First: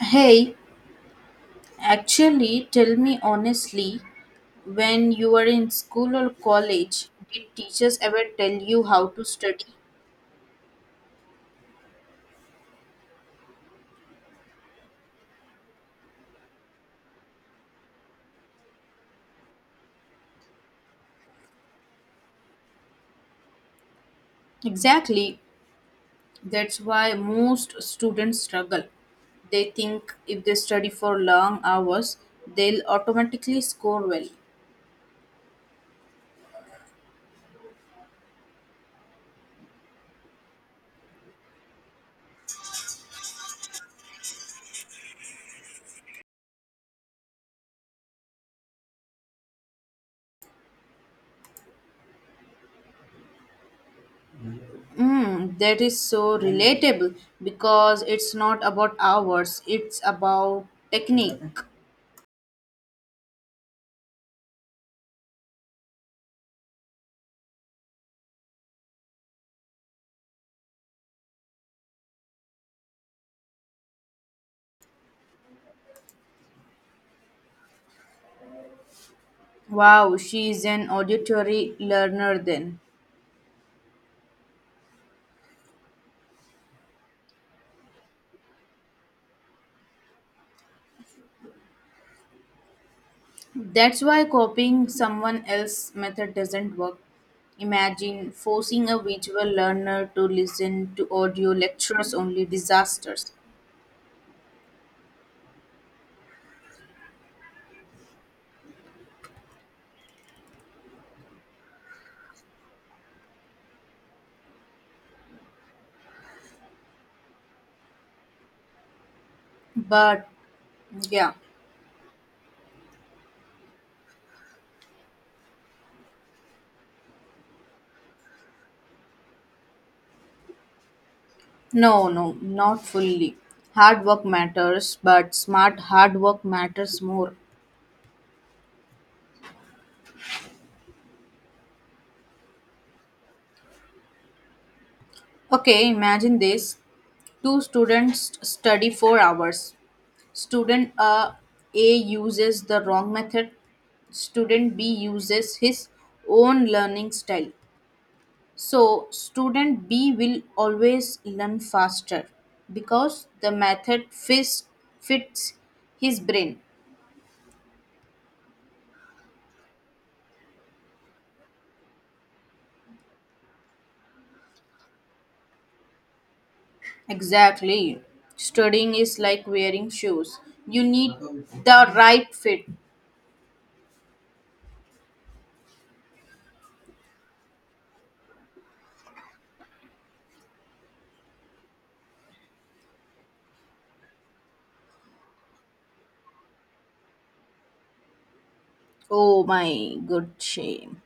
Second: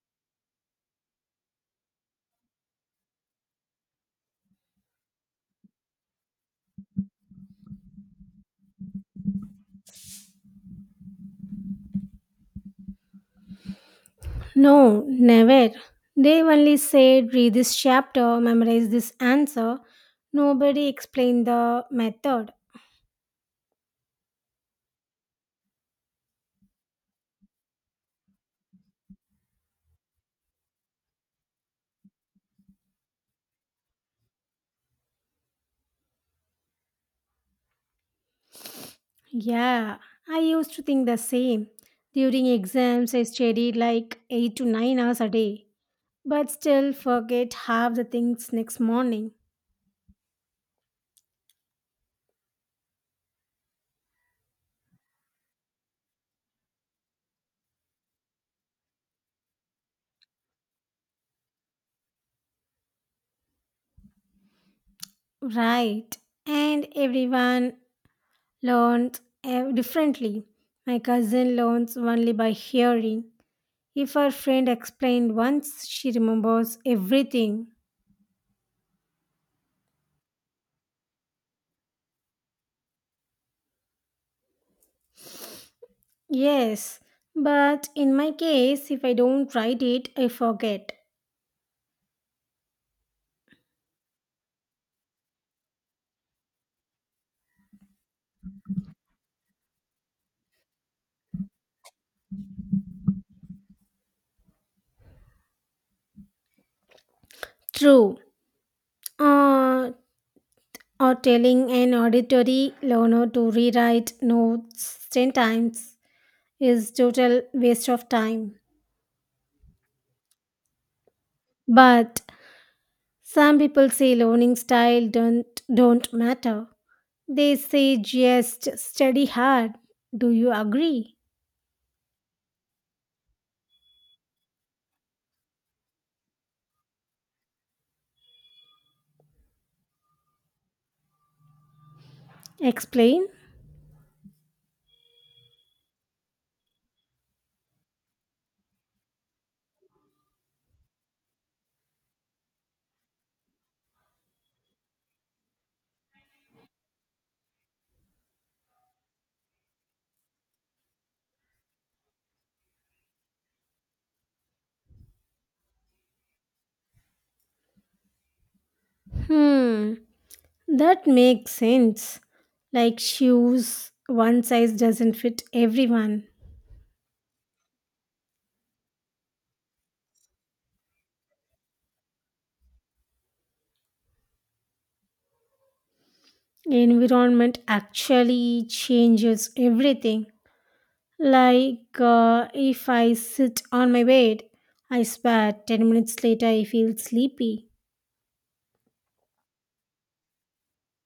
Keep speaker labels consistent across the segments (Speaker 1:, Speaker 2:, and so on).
Speaker 1: Hey, actually, tell me honestly, when you were in school or college, did teachers ever tell you how to study?
Speaker 2: No, never. They only said read this chapter, memorize this answer. Nobody explained the method.
Speaker 1: Exactly. That's why most students struggle. They think if they study for long hours, they'll automatically score well.
Speaker 2: Yeah, I used to think the same. During exams, I studied like 8 to 9 hours a day, but still forget half the things next morning.
Speaker 1: Mm, that is so relatable because it's not about hours, it's about technique.
Speaker 2: Right, and everyone learns differently. My cousin learns only by hearing. If her friend explained once, she remembers everything.
Speaker 1: Wow, she is an auditory learner then.
Speaker 2: Yes, but in my case, if I don't write it, I forget.
Speaker 1: That's why copying someone else's method doesn't work. Imagine forcing a visual learner to listen to audio lectures only disasters.
Speaker 2: True. Uh, or telling an auditory learner to rewrite notes 10 times is total waste of time.
Speaker 1: But yeah,
Speaker 2: But some people say learning style don't matter. They say just study hard. Do you agree?
Speaker 1: no, no, not fully. Hard work matters, but smart hard work matters more.
Speaker 2: Explain?
Speaker 1: Okay, imagine this. Two students study 4 hours. Student A uses the wrong method. Student B uses his own learning style. So, student B will always learn faster because the method fits, his brain.
Speaker 2: Hmm. That makes sense. Like shoes, one size doesn't fit everyone.
Speaker 1: Exactly. Studying is like wearing shoes. You need the right fit.
Speaker 2: Environment actually changes everything. If I sit on my bed, I swear 10 minutes later I feel sleepy.
Speaker 1: Oh my good shame.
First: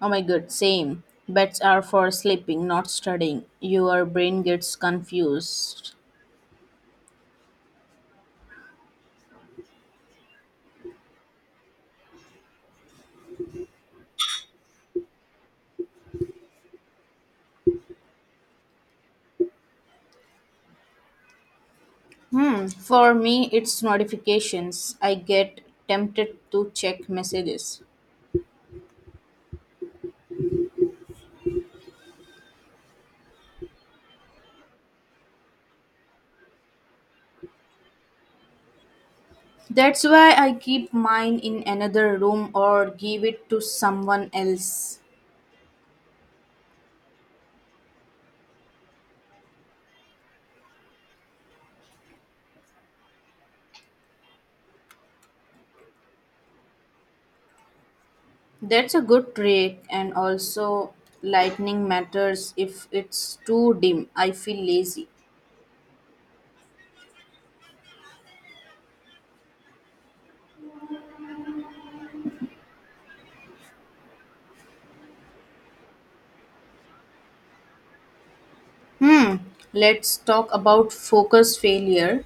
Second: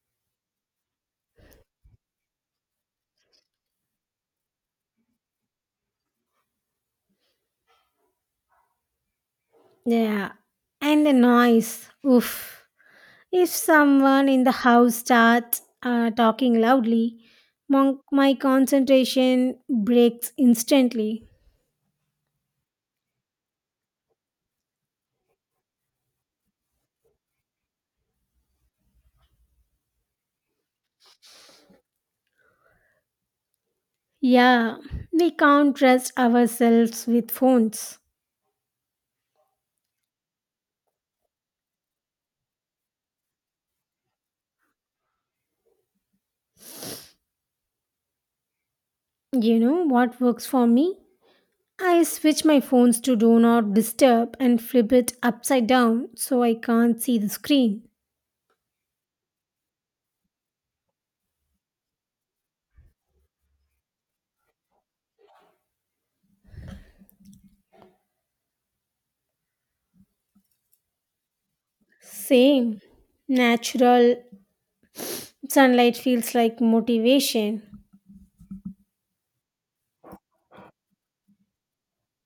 Speaker 1: Oh my good same. Beds are for sleeping, not studying. Your brain gets confused.
Speaker 2: Yeah. And the noise. Oof. If someone in the house starts talking loudly, my concentration breaks instantly.
Speaker 1: Hmm. For me, it's notifications. I get tempted to check messages.
Speaker 2: Yeah, we can't trust ourselves with phones.
Speaker 1: That's why I keep mine in another room or give it to someone else.
Speaker 2: You know what works for me? I switch my phones to do not disturb and flip it upside down so I can't see the screen.
Speaker 1: That's a good trick, and also lightning matters if it's too dim. I feel lazy.
Speaker 2: Same. Natural sunlight feels like motivation.
Speaker 1: Hmm, let's talk about focus failure.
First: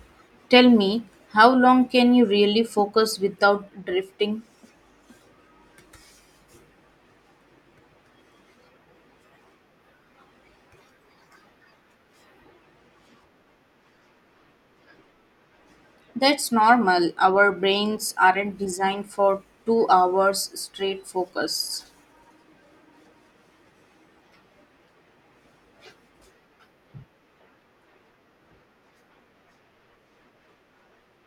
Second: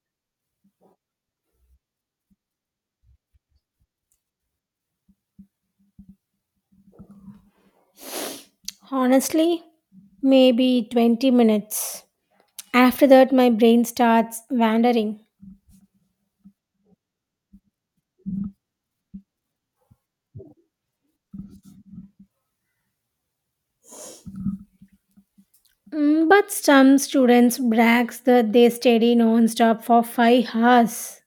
Speaker 1: Tell me, how long can you really focus without drifting?
Speaker 2: Honestly, maybe 20 minutes. After that, my brain starts wandering.
Speaker 1: That's normal. Our brains aren't designed for 2 hours straight focus.
Speaker 2: Mm, but some students brags that they study non-stop for 5 hours.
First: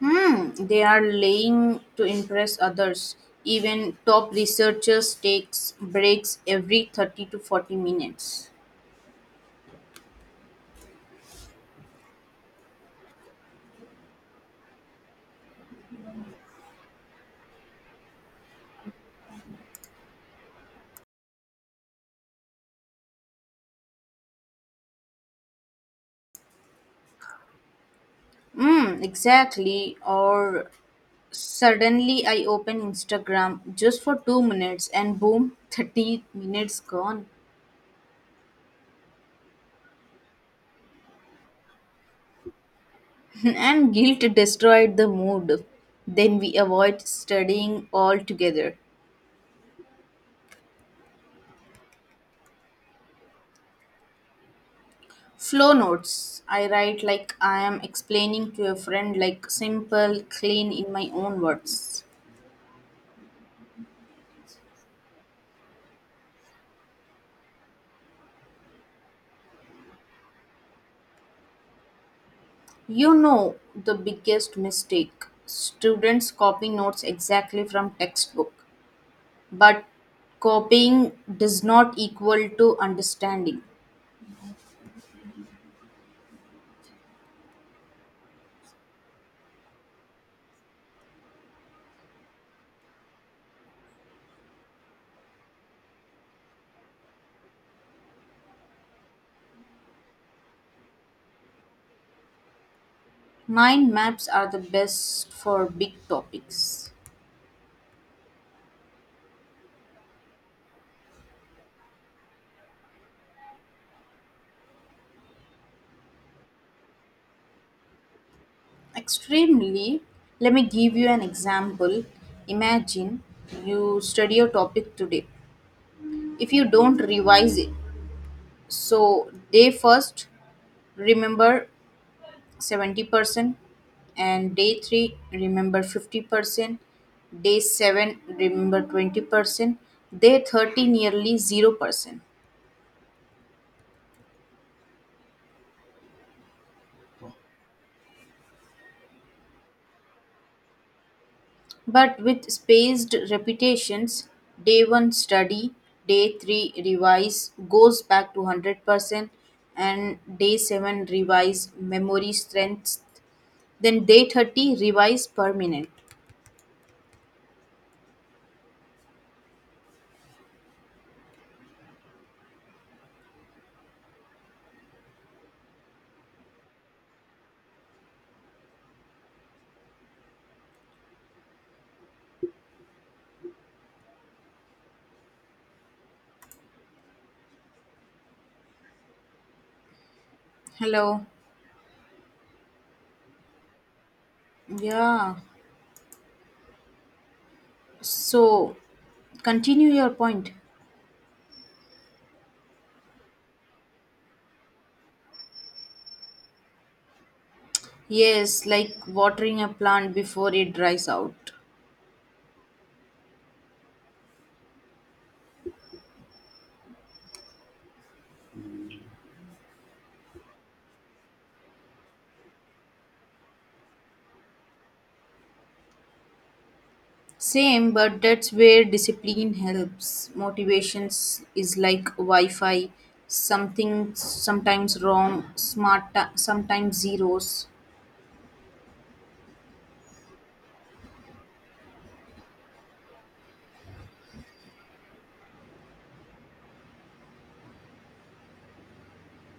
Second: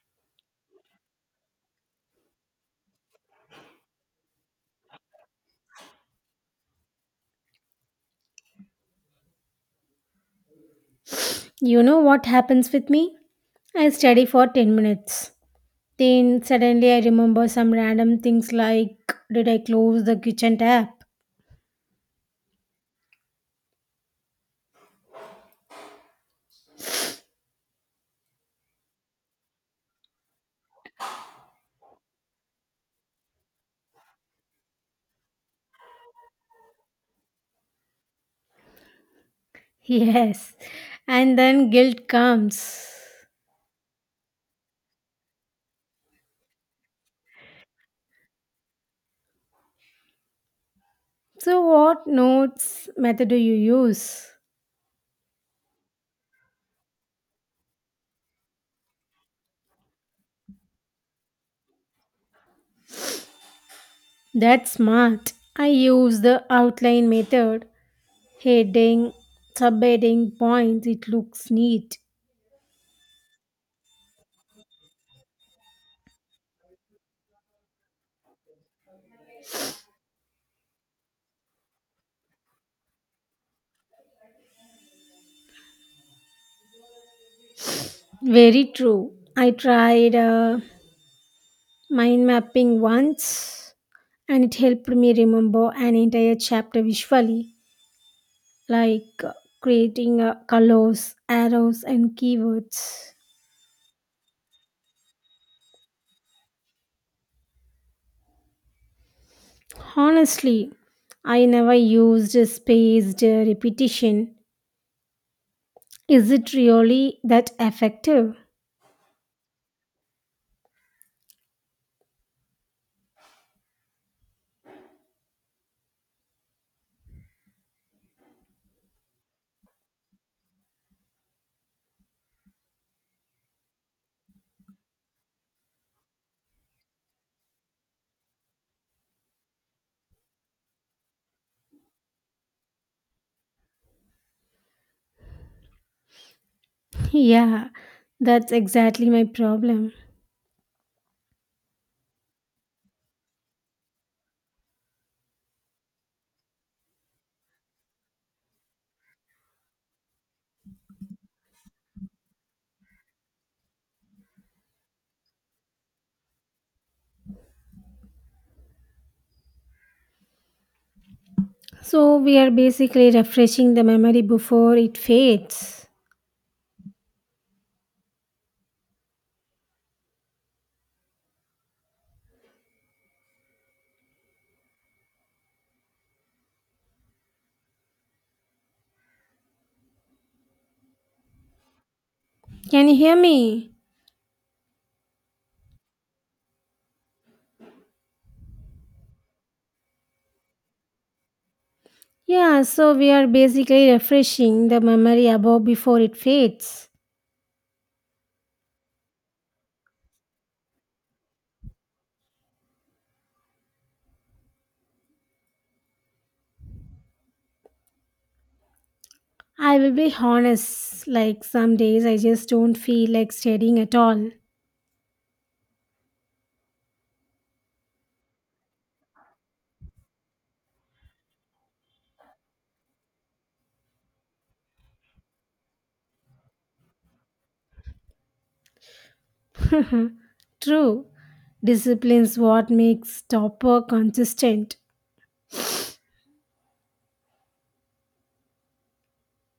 Speaker 1: Hmm, they are laying to impress others. Even top researchers takes breaks every 30 to 40 minutes.
Speaker 2: You know what happens with me? I study for 10 minutes. Then suddenly I remember some random things like did I close the kitchen tap?
Speaker 1: Hmm, exactly. Or suddenly I open Instagram just for 2 minutes and boom, 30 minutes gone.
Speaker 2: Yes. And then guilt comes.
Speaker 1: And guilt destroyed the mood. Then we avoid studying altogether.
Speaker 2: So what notes method do you use?
Speaker 1: Flow notes. I write like I am explaining to a friend, like simple, clean in my own words.
Speaker 2: That's smart. I use the outline method. Heading, subheading, points. It looks neat.
Speaker 1: You know the biggest mistake? Students copy notes exactly from textbook, but copying does not equal to understanding.
Speaker 2: Very true. I tried mind mapping once and it helped me remember an entire chapter visually, like uh, creating colors, arrows, and keywords.
Speaker 1: Mind maps are the best for big topics.
Speaker 2: Honestly, I never used spaced repetition. Is it really that effective?
Speaker 1: Extremely, let me give you an example. Imagine you study a topic today. If you don't revise it, so day first, remember 70%, and day 3 remember 50%, day 7 remember 20%, day 30 nearly 0%,
Speaker 2: Yeah, that's exactly my problem.
Speaker 1: but with spaced repetitions, day 1 study, day 3 revise goes back to 100%, and day 7 revise memory strength, then day 30 revise permanent.
Speaker 2: So, we are basically refreshing the memory before it fades.
Speaker 1: Hello.
Speaker 2: Can you hear me?
Speaker 1: Yeah, so continue your point.
Speaker 2: Yeah, so we are basically refreshing the memory above before it fades.
Speaker 1: Yes, like watering a plant before it dries out.
Speaker 2: I will be honest, like some days I just don't feel like studying at all.
Speaker 1: Same, but that's where discipline helps. Motivations is like Wi-Fi, something sometimes wrong, smart ti- sometimes zeros.
Speaker 2: True, discipline's what makes topper consistent.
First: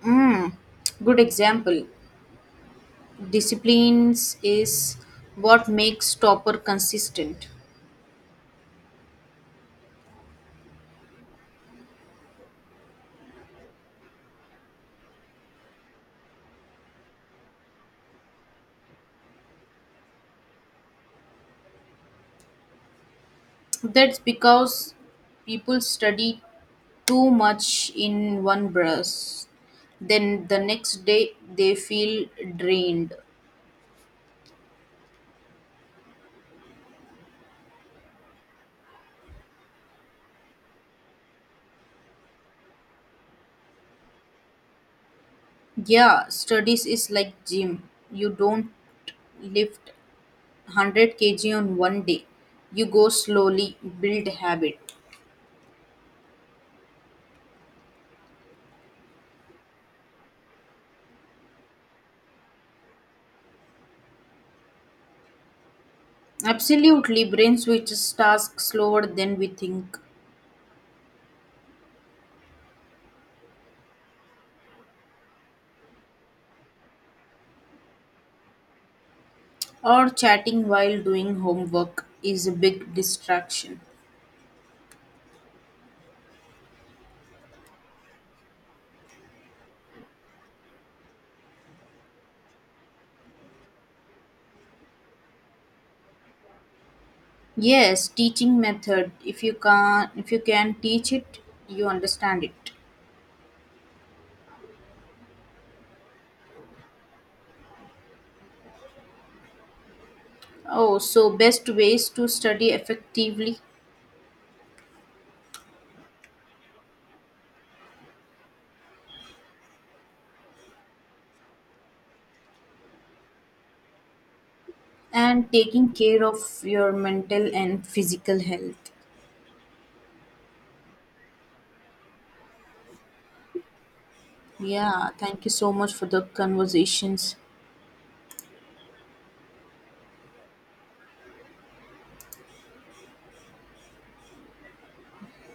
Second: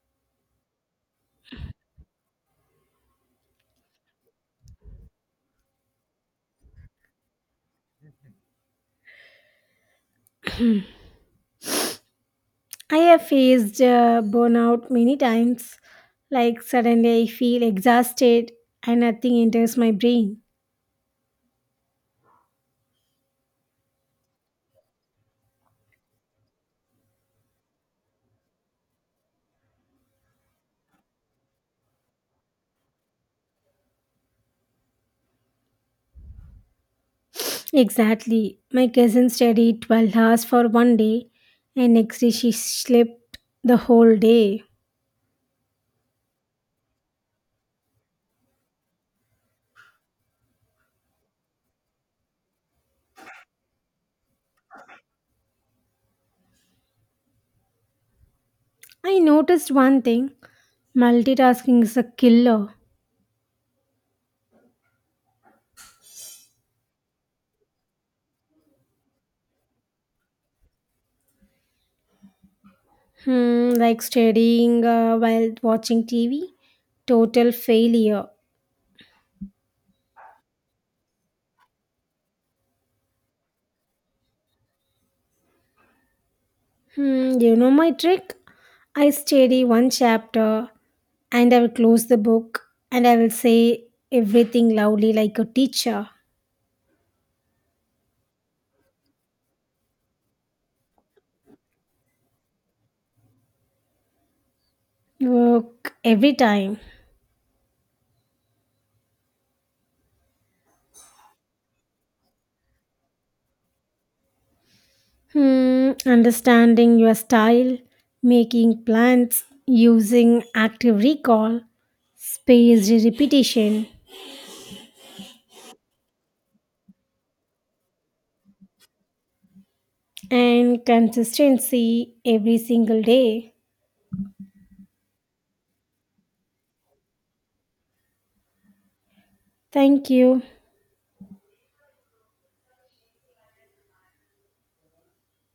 Speaker 1: Mm, good example. Disciplines is what makes topper consistent.
Speaker 2: I have faced burnout many times. Like suddenly I feel exhausted and nothing enters my brain.
Speaker 1: That's because people study too much in one brush. Then the next day they feel drained.
Speaker 2: Exactly. My cousin studied 12 hours for one day and next day she slept the whole day.
Speaker 1: Yeah, studies is like gym. You don't lift 100 kg on one day. You go slowly, build habit.
Speaker 2: I noticed one thing multitasking is a killer.
Speaker 1: Absolutely, brain switches tasks slower than we think.
Speaker 2: Hmm, like studying while watching TV. Total failure.
Speaker 1: Or chatting while doing homework is a big distraction.
Speaker 2: Hmm, you know my trick? I study one chapter and I will close the book and I will say everything loudly like a teacher.
Speaker 1: Yes, teaching method. If you can teach it, you understand it.
Speaker 2: Work every time.
Speaker 1: Oh, so best ways to study effectively
Speaker 2: Hmm, understanding your style, making plans, using active recall, spaced repetition.
Speaker 1: and taking care of your mental and physical health.
Speaker 2: And consistency every single day.
Speaker 1: Yeah, thank you so much for the conversations.
Speaker 2: Thank you.